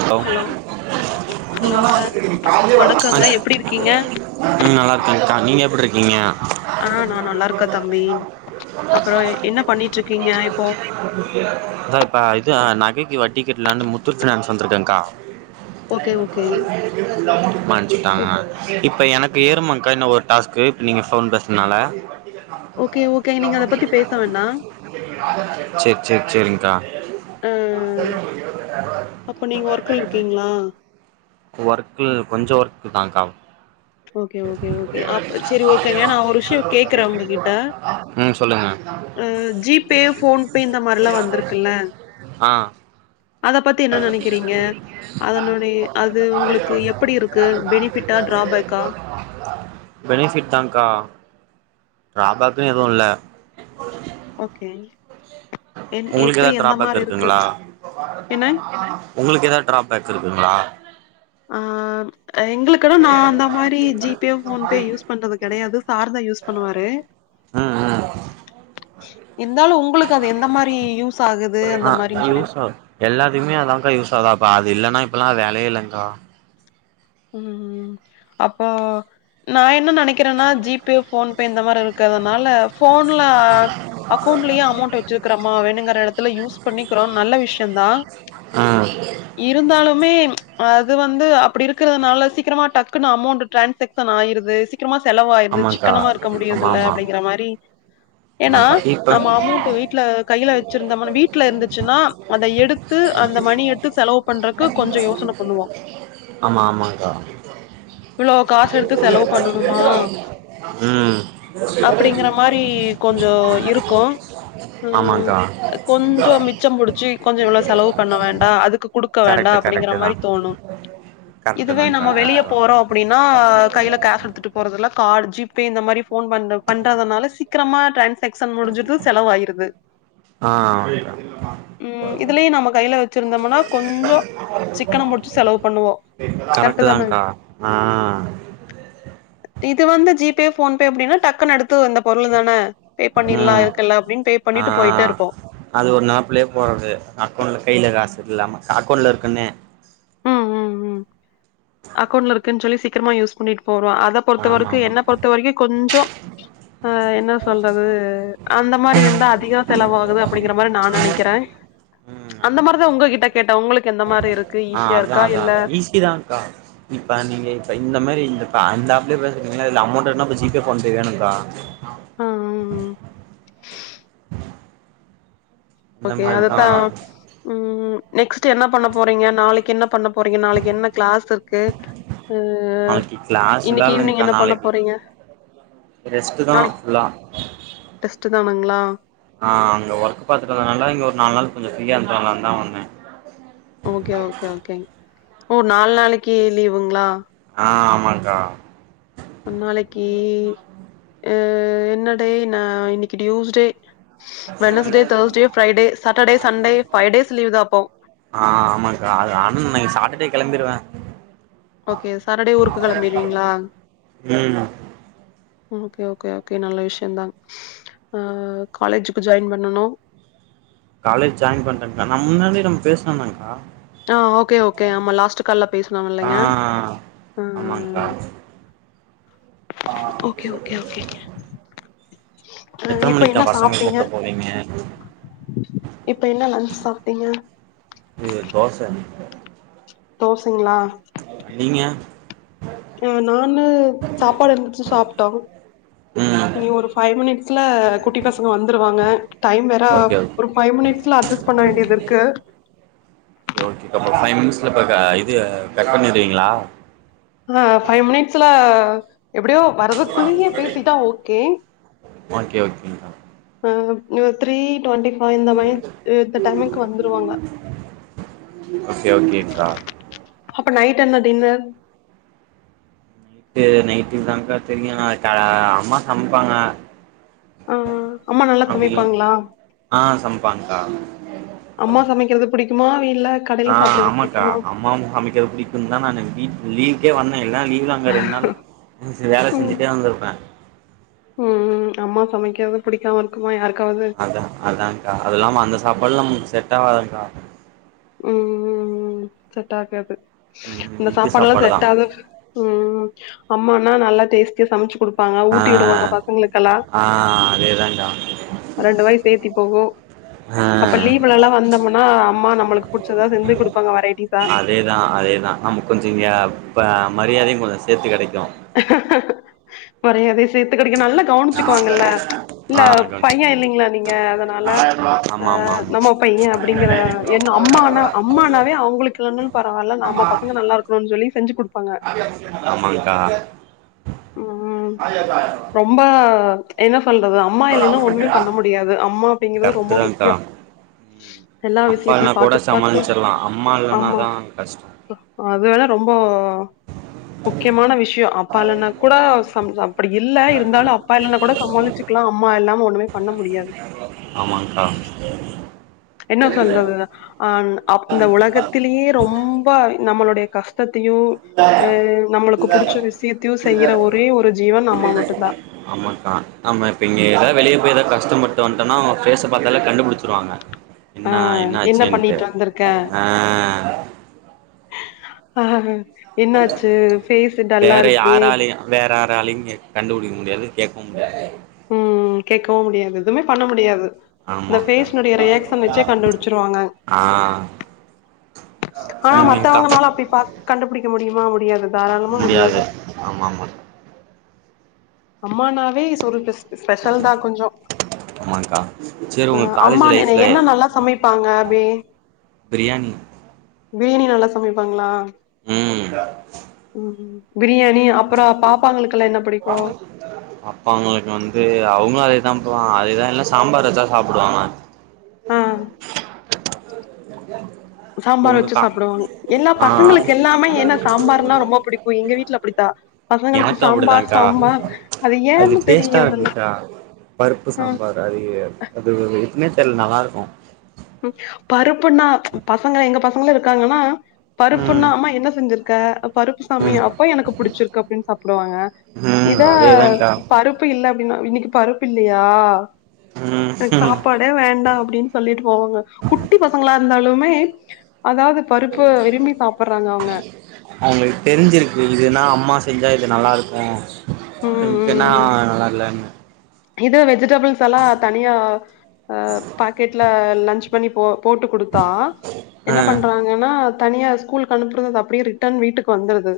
Hello [inaudible] hello sir வணக்கங்க எப்டி இருக்கீங்க ம் நல்லாருக்கேங்கா நீங்க எப்புட்ருக்கீங்க ஆ நா நல்லா இருக்கே தம்பி அப்றோ என்ன பண்ணிட்டு இருக்கீங்க இப்போ [inaudible] த்த ஆ இது நகைக்கு வட்டி கட்டலானு முத்தூட் ஃபினான்ஸ் வந்துருக்கேங்கா ஓகே ஓகே மன்ச்சுட்டாங்க இப்ப எனக்கு பேரு ஏரும்மாங்கா இன்னோ ஒரு டாஸ்க்கு இப்போ நீங்க ஃபோன் பேசுனனால ஓகே ஓகே நீங்க அத பத்தி பேச வேண்டா சேரி சேரி சேரிங்கக்கா [inaudible] ஆ அப்ப நீங்க ஒர்க்குல இருக்கீங்ளா ஒர்க்குள் கொஞ்ச ஒர்க் தாங்கா ஓகே ஓகே ஓகே அப் சரி ஓகேங்க நா ஒரு விஷயோ கேக்குறே ம் சொல்லுங்க ம் ஜீபே ஃபோன்பே இந்த மாரிலா வந்துருக்குல்ல ஆ அத பத்தி என்ன நெனக்கிறீங்க அதனுடைய அது உங்களுக்கு எப்புடி இருக்கு பெனிஃபிட்டா ட்ராபேக்கா ஆ பெனிஃபிட் தாங்கா ட்ராபேக்குனு எதுவு இல்ல ஓகே என் உங்களுக்கு எப்டி எதாது எந்த ட்ராபேக் மாரி இருக்கு இருக்குங்களா ஏன்னா உங்களுக்கு எதாது ட்ராபேக் இருக்குங்களா ஆ எங்களுக்கு நா அந்த மாரி ஜி பே ஃபோன் பே யூஸ் பண்றது கெடயாது சார் தா யூஸ் பண்ணுவாரு ம் ம் இருந்தாலு உங்களுக் கு அது எந்த மாரி யூஸ் ஆகுது அந்த ஆ மாரின்ஞ்சொல்லிட் யூஸ் ஆகு எல்லாத்துக்குமே அதாங்கா யூஸ் ஆது இப்ப அது இல்லன்னா இப்பல்லா வேலயே இல்லங்கா ம் அப்போ நா என்ன நெனக்கிறனா ஜி பே ஃபோன் பே இந்த மாரி இருக்குறதுனால போன்ல அக்கௌண்ட்லயே அமௌண்ட் வச் வச்சுக்கிறோமா வேணுங்கிற எடத்துல யூஸ் பண்ணிக்கிறோ நல்ல விஷயொந்தா ஆ இருந்தாலுமே அது வந்து அப்டி இருக் இருக்குதுனால சீக்கிரமா டக்குனு அமௌண்ட் டிரான்சாக்ஷ்ன் ஆயிருது சீக்கிரமா செலவாயிடுது ஆமாங்க்கா சிக்கனமா இருக்க ஆமா முடியறதில்ல ஆமா அப்டிங்கிற மாரி ஏனா ஆமாங்க்கா இப்ப நம்ம அமௌண்ட் வீட்ல கையில வெச்சிருந்தோம் வீட்ல இருந்துச்சுனா அத எடுத்து அந்த மணி எடுத்து த்து செலவு பண்றக்கு கொஞ்ச யோசன பண்ணுவோ ஆமா ஆமாங்கா இவ்ளோ காசு எடுத்து செலவு பண்ணணுமா? ம் இனி கொஞ்சொ இருக்கு ஆமாங்கா கொஞ்சொ மிச்ச புடுச்சு கொஞ்சொ இவ்ளோ செலவு பண்ண வேண்டா அதுக்கு குடுக்க வேண்டா கரெக்ட்டு அப்டிங்கற கரெக்ட்டு தா மாரி தோணு கரெக்ட்டு இதுவே தான்க்கா நம்ம வெளிய கரெக்ட்டு போறோ தா அப்டினா கைல கேஷ் எடுத்துட்டு போறதுல கார்ட் ஜீப் பே இந்த மாரி போன் பண் பண்றதுனால சீக்கிரமா டிரான்சாக்ஷ்ன் முடிஞ்சது செலவாயிடுது ஆ ம் இதுலயு நம்ம கையில வச்சிருந்தோம்னா கொஞ்சொ சிக்கனொ புடுச்சு செலவு பண்ணுவோ கரெக்டு கரெக்ட் தான தாங்க்கா ஆ இது வந்து ஜி பே ஃபோன் பே அப்டினா டக்குனு எடுத்து இந்த பொருள் தான பே பண்ணிட்லா ம் இருக்குல அப்டினு பே ஆ பண்ணிட்டு போய்ட்டே இருப்போ அது ஒன்னு ஆப்புலே போகாது அக்கௌண்ட்ல கையில காசு இல்லாம அக்கௌண்ட்ல இருக்குனே ம் ம் அக்கௌண்ட்ல இருக்குனு சொல்லி சீக்கிரமா யூஸ் பண்ணிட்டு போறோ அத பொறுத்த ஆமா வர்க்கு என்ன ஆமாக்கா பொறுத்த வரைக்கு கொஞ்சொ ஆ என்ன சொல்றது அந்த மாரி இருந்தா அதிகோ செலவாகுது அப்டிங்கிற மாரி நா நெனைக்கிற ம் அந்த ஆமாக்கா மாரிதா உங்ககிட்ட கேட்டே உங்களுக்கு எந்த மாரி இர்க் ஆ அதா அதா ஈஸிதாங்க்கா இப்ப நீங்க இப்ப இந்த மாரி இந்த ப அந்த அக் இப்பே பேசுனிங்கல இதுல அமௌண்ட் வேனா அப்ப ஜி பே பண்து வேனுங்க்கா ஆ ஆ ஆ இந்த ஓகே மாரிதா அததா ம் நெக்ஸ்ட் என்ன பண்ண போறீங்க நாளைக்கி என்னப் பண்ண போறீங்க நாளைக்கி என்ன கிளாஸ் இருக்கு நாளைக்கு கிளாஸ்லா இன்னைக்கு ஈவினிங் இல்லேங்க்கா என்ன பண்ண நாளைக்கி போறீங்க டெஸ்ட்தா ஃபுல்லா டெஸ்ட்டு தானுங்களா ஆ அங்க ஒர்க் பாக்கறதுனால இங்க ஒரு நாலு நாள் கொஞ்ச ஃப்ரீயா இருக்களாந்தா வந்தே ஓகே ஓகே ஓகே ஓ நாலு நாளைக்கி லீவுங்ளா ஆ ஆமாங்க்கா நாளைக்கி ஆ என்னடே ந இன்னைக்கி Tuesday Wednesday Thursday Friday Saturday Sunday ஃபைடேஸ் லீவ்தா அப்போ ஆ ஆமாங்க்கா அது அன் சாட்டடே கெளம்பிருவே ஓகே சாட்டடே ஊருக்கு கிளம்பிருவீங்களா ம் ஓகே ஓகே ஓகே நல்ல விஷயந்தா அ காலேஜுக்கு ஜாய்ன் பண்ணனும் காலேஜ் ஜாய்ன் பண்ணறேங்கா நம் முன்னாடியே நம்ம பேசுனோதாங்கா ஆ ஓகே ஓகே ஆமா லாஸ்ட் கால்ல பேசனும் ஆ இல்லங்க ம் ஆமாங்க்கா ம் ம் ஓகே ஓகே ஓகே அ எத்தன இப்ப மணிக்குக்கா என்ன பசங்கள சாப்பிட்டீங்க கூப்ட போவீங்க இப்ப என்ன லஞ்ச் சாப்பிட்டீங்க இ தோச தோசங்களா நீங்க நானு சாப்பாடு இருந்துச்சு சாப்பிட்டோம் ம் இனி ஒரு ஃபைவ் மினிட்ஸ்ல குட்டி பசங்க வந்துருவாங்க டைம் வேற ஓகே ஓகே ஒரு ஃபைவ் மினிட்ஸ்ல அட்ஜஸ்ட் பண்ண வேண்டியது இருக்கு ஓ ஓகே அப்ப ஃபைவ் மினிட்ஸில க இது கட் பண்ணிருவீங்களா ஆ ஃபைவ் மினிட்ஸ்ல எப்படியோ வர்துக்குள்ளேயே பேசிட்டா ஓகே ஓகே ஓகோங்க கா ஆ த்ரீ டுவெண்டி இந்த மணி இந்த டைமுகு வந்துருவாங்க ஓகே ஓகேங்க்கா அப்ப நைட் என்ன டின்னர் து நைட்டு தான்டா தெரியும் அம்மா சமைப்பாங்க அ அம்மா நல்லா அப்படி சமைப்பாங்களா? ஆ சமைப்பாங்ககா அம்மா சமைக்கிறது புடிக்குமா வீட்ல ஆ அமாக்கா அம்மாவும் சமைக்கிறது பிடிக்கும்னு தான் நான் லீவுக்கே வந்தேன் இல்லான லீவ் தான் இன்னு ரெண்டு நாளு வேல செஞ்சுட்டே வந்திருப்பேன் ம் ம் அம்மா சமைக்கறது புடிக்காம இருக்குமா யாருக்காவது அதான் அதான்கா அத்தில்லாம அந்த சாப்பாடுல நமக்கு செட் ஆவாதுங்ககா ம் ம் ம் செட் ஆகாது ம் ம், அந்த வீட்டு சாப்பாடுல்லாம் சாப்பாடு தா செட் ஆ ம் அம்மான நல்லா டேஸ்ட்டியா சமைச்சு குடு ப்பாங்க ஆ ஊட்டி விடுவாங்க பசங்களுக்கெல்லாம் ஆ அதேதான்க்கா ரெண்டு வாய் சேத்தி போகும் ஆ அப்ப லீவுல எல்லாம் வந்தோம்னா அம்மா நம்மளுக்கு புடிச்சதா செஞ்சு குடுப்பாங்க வெரைட்டிஸ் அதேதான் அதேதான் நமக்கு கொஞ்சம் இங்க மரியாதையும் கொஞ்சம் சேத்து கிடைக்கும் மரியாதையும் சேத்து கிடைக்கும் நல்ல கவனிச்சுக்குவாங்கல்ல இல்ல ஆ அட்வான்ஸ் பையன் குடுப்பாங்க இல்லைங்களா நீங்க அதனால அ ஆமா ஆமா நம்ம பையன் அப்படிங்கற என்ன அம்மனா அம்மனாவே அவங்களுக்கு இல்லன்னாலும் பரவாயில்ல நம்ம ஆமா பசங்க நல்லா இருக்கு னு சொல்லி செஞ்சு குடுப்பாங்க ஆமாங்க்கா ம் ரொம்ப என்ன சொல்றது அம்மா இல்லைன்னா ஒண்ணுமே பண்ண முடியாது அம்மா அப்படிங்கிறது ரொம்ப முக்கியம் எல்லா விஷயத்தையும் பாத்து பாத்து ஆமா தான் கஷ்டம் அது வேண ரொம்ப முக்கியமான விஷ அப்பா இல்லன்னா கூட சம் ச அப்படி இல்ல இருந்தாலும் அப்பா இல்லன்னா கூட சமாளிச்சுக்கலாம் அம்மா இல்லாம ஒண்ணுமே பண்ண முடியாது ஆமாங்க்கா என்ன சொல்றது அ அ இந்த உலகத்திலேயே ரொம்ப நம்மளுடைய கஷ்ட சத்தத்தையும் அ நம்மளுக்கு புடிச்ச விஷயத்தையும் செய்ற ஒரே ஒரு ஜீவன் அம்மா மட்டும் தா ஆமாக்கா நம்ம இப்ப இங்க எதாவ் வெளிய போய் எதாவ் கஷ்டம் பட்டு வந்ட்டனா ஃபேஸ்ஸ பாத்தாலே கண்டுபிடிச்சிருவாங்க ஆ என்னா என்ன என்னாச்சின்ட்டு பண்ணிட்டு வந்திருக்க அ என்னாச்சு ஃபேஸ்ஷு டல்லா வேற இருக்கு யாராலயு வேற யாரலையுமே கண்டுபிடிக்க முடியாது கேட்கவும் முடியாது ம் கேட்கவும் முடியாது எதுமே பண்ண முடியாது இந்த ஆமாக்கா ஃபேஸ்னுடைய ரியாக்சன் வச்சே கண்டுபிடிச்சிருவாங்க ஆ ஆனா நீங்கக்கா மத்தவங்கனால அப்டி பாக் கண்டுபிடிக்க முடியுமா முடியாது தாராளமா முடியாது ஆமாமா அம்மானாவே [unintelligible] ஸ்பெஷல் தா கொஞ்சோ ஆமாக்கா சேரி ஆ உங்க காலேஜ் அம்மா மெனு லைஃப்ல என்ன நல்லா சமைப்பாங்க அப்டி பிரியாணி பிரியாணி நல்லா சமைப்பாங்ளா ம் ம் பிரியாணி அப்புறோ பாப்பாங்களுக்குலா என்ன பிடிக்கும் பாப்பாங்களுக்கு வந்து அவங்களும் அதே தா பு அதே தா இல்ல சாம்பார் வச்சா சாப்புடுவாங்க ஆ சாம்பார் வச்சு உங்கக்கா சாப்டுவாங்க எல்லா ஆ பசங்களுக்கு எல்லாமே ஏன்னா சாம்பார்னா ரொம்ப பிடிக்கு எங்க வீட்ல அப்டித்தா பசங்களுக்கு எனக்கும் சாம்பார் அப்டிதான்கா சாம்பார் அது ஏன்னு டேஸ்டா தெரியறதில்ல இருக்குன்க்கா பருப்பு ஆ சாம்பார் தயிரு வட அது எப்பமே தெர்ல நல்லா இருக்கும் பருப்புன்னா பசங்க எங்க பசங்களும் இருக்காங்கனா பருப்புன்னா ம் அம்மா என்ன செஞ்சிரு க்கா பருப்பு சாமி ம் அப்ப எனக்கு பிடிச்சிருக்கு அப்டின் சாப்டுவாங்க ம் இதே அதேதான்க்கா பருப் பு இல்ல அப்டின்னா இன்னிக்கு பருப்பு இல்லயா ம் எனக்கு சாப்பாடே வேண்டாம் அப்டின் சொல்லிட் போங்க குட்டி பசங்களா இருந்தாலுமே அதாவ்து பருப்ப விரும்பி சாப்றாங்க அவங்க அவங்கள் தெரிஞ்சிருக்கு இதுன்னா அம்மா செஞ்சா இது நல்லா இருக்கும் ம் கொஞ்சனா ம் நல்லா இல்ல இது வெஜிடேபிள்ஸ் எல்லா தனியா ஆ பாக்கெட்ல லன்ச் பண்ணி போ போட்டு குடுத்தா ஆ என்ன பண்றாங்கன்னா தனியா கூல்கு அனுப்புறது அப்டியே ரிட்டர்ன் வீட்டுக்கு வந்துருது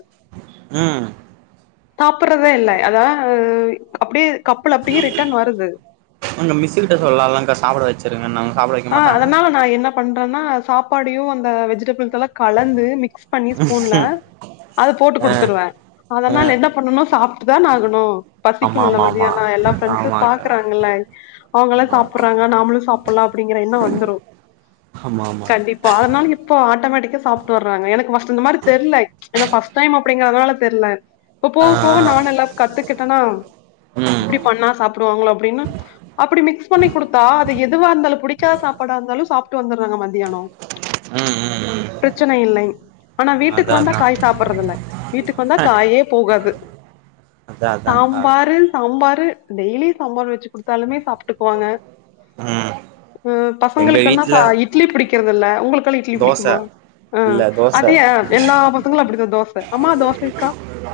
ம் சாப்பறதே இல்ல அதான் அப்டியே கப்புல அப்டியே ரிட்டன் வருது அவுங்க மிஸ்ஸூ கிட்ட சொல்லாலாம்க்கா சாப்ட வச்சிருங்கனு சாப்ட ஆ அதனால நா என்ன பண்றன்னா சாப்பாடையும் அந்த வெஜிடபிள்ஸ்லா கலந்து மிக்ஸ் பண்ணி ஸ்பூன்ல அத போட்டு ஆ குடுத்துருவ ஆ அதனால என்ன பண்ணனும் சாப்ட்டு தான ஆகணும் ஆமா பசிக்கும்ல ஆமா ஆமா மதியான எல்லா ப்ரெண்ட்ஸும் ஆமாக்கா பாக்குறாங்கல்ல அவங்கள ஆமா சாப்றாங்க நாமளும் சாப்புலா அப்டிங்கற என்னோ வந்துரும் ஆமா ஆமா இப்போ அதனால் இப்போ ஆட்டோமேட்டிக்கா சாப்ட்டு வறாங்க எனக்கு ஃபர்ஸ்ட் இந்த மாரி தெர்ல ஏன்னா ஃபர்ஸ்ட் டைம் அப்டிங்கறனால தெர்ல இப்ப ஆ போவ ஆ போக நானு எல்லா கத்துக்கிட்டனா ம் இப்டி பண்ணா சாப்டுவாங்களோ அப்டின்னு அப்டி மிக்ஸ் பண்ணி குடுத்தா அது எதுவா இருந்தாளு புடிக்கா சாப்பாட இருந்தாலும் சாப்ட்டு வந்துறாங்க மத்தியானோ ம் ம் ம் பிரச்சன இல்ல ஆனா வீட்டுக்கு அதா வந்தா அதா காய் சாப் ப்புறதுல்ல வீட்டுக்கு வந்தா காயே போகாது அதா அதான்க்கா சாம்பாரு சாம்பாரு டெய்லி சாம்பார் வெச்சு குடுத்தாலுமே சாப்ட்டுக்குவாங்க ஆ ம் பசங்களுக்கன்னா சா இட்லி புடிக்கறதில்ல உங்களுக்கெல்லா இட்லி தோச புடிக்குமா ஆ இல்ல தோச அது ஏ எல்லா பசங்களு அப்டிதா தோச அம்மா தோச இருக்கா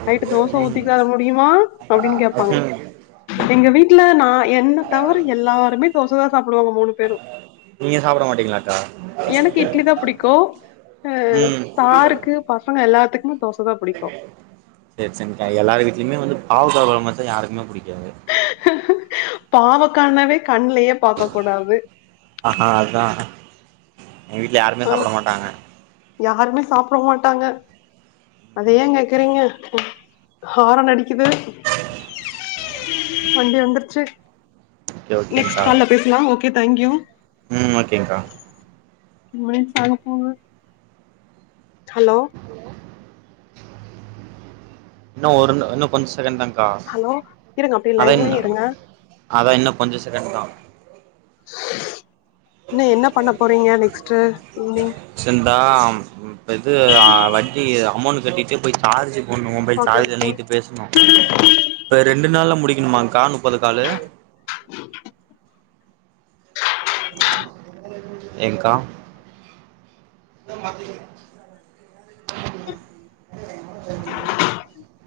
நைட்டு தோச ஊத்தி ம் தர முடியுமா அப்டின்னு கேப்பாங்க ஓகே எங்க வீட்டுல நா என்ன தவர எல்லாருமே தோசதா சாப்புடுவாங்க மூணு பேரு நீங்க சாப்பிட மாட்டீங்களாக்கா எனக்கு இட்லி தா பிடிக்கு ஆ ம் சாருக்கு பசங்க எல்லாத்துக்குமே தோச தா புடிக்கு சேரி சரிங்கக்கா எல்லார் வீட்லயுமே வந்து பாவக்கா கொழம்பு வெச்சா யாருக்குமே புடிக்காது பாவக்கானவே கண்லயே பாக்க கூடாது ஆஹா அதா எங்க வீட்ல யாருமே அ சாப்புட மாட்டாங்க யாருமே சாப்புடமாட்டாங்க அத ஏ கேக்கறீங்க ஹாரன் அடி கிது வண்டி வந்துருச்சு ஓகே நெக்ஸ்ட் ஓகேங்க்கா கால்ல பேச் லா ஓகே தேங்க்யூ ம் ஓக்கேங்க்கா டு மினிட்ஸ் ஆக போங்க ஹலோ இன்னு ஒருன் இன்னு கொஞ்ச செகண்ட் தாங் ஹலோ இருங்க அப்டியே லைன்லே இருங்க அதா இன்னு கொஞ்ச சகண்ட் தா இன்னு என்ன பண்ண போறீங்க நெக்ஸ்ட்டு ஈவ்னிங் சிந்தாம் இப்ப இது ஆ வட்டி அமௌண் கட்டிட்டு போய் சார்ஜ் போட்ணு mobile okay charge okay night பேச்ணு இப்ப ரெண்டு நாள்ல முடிக்குணுமாங்க்கா முப்பது காலு [unintelligible] ஏங்க்கா [unintelligible]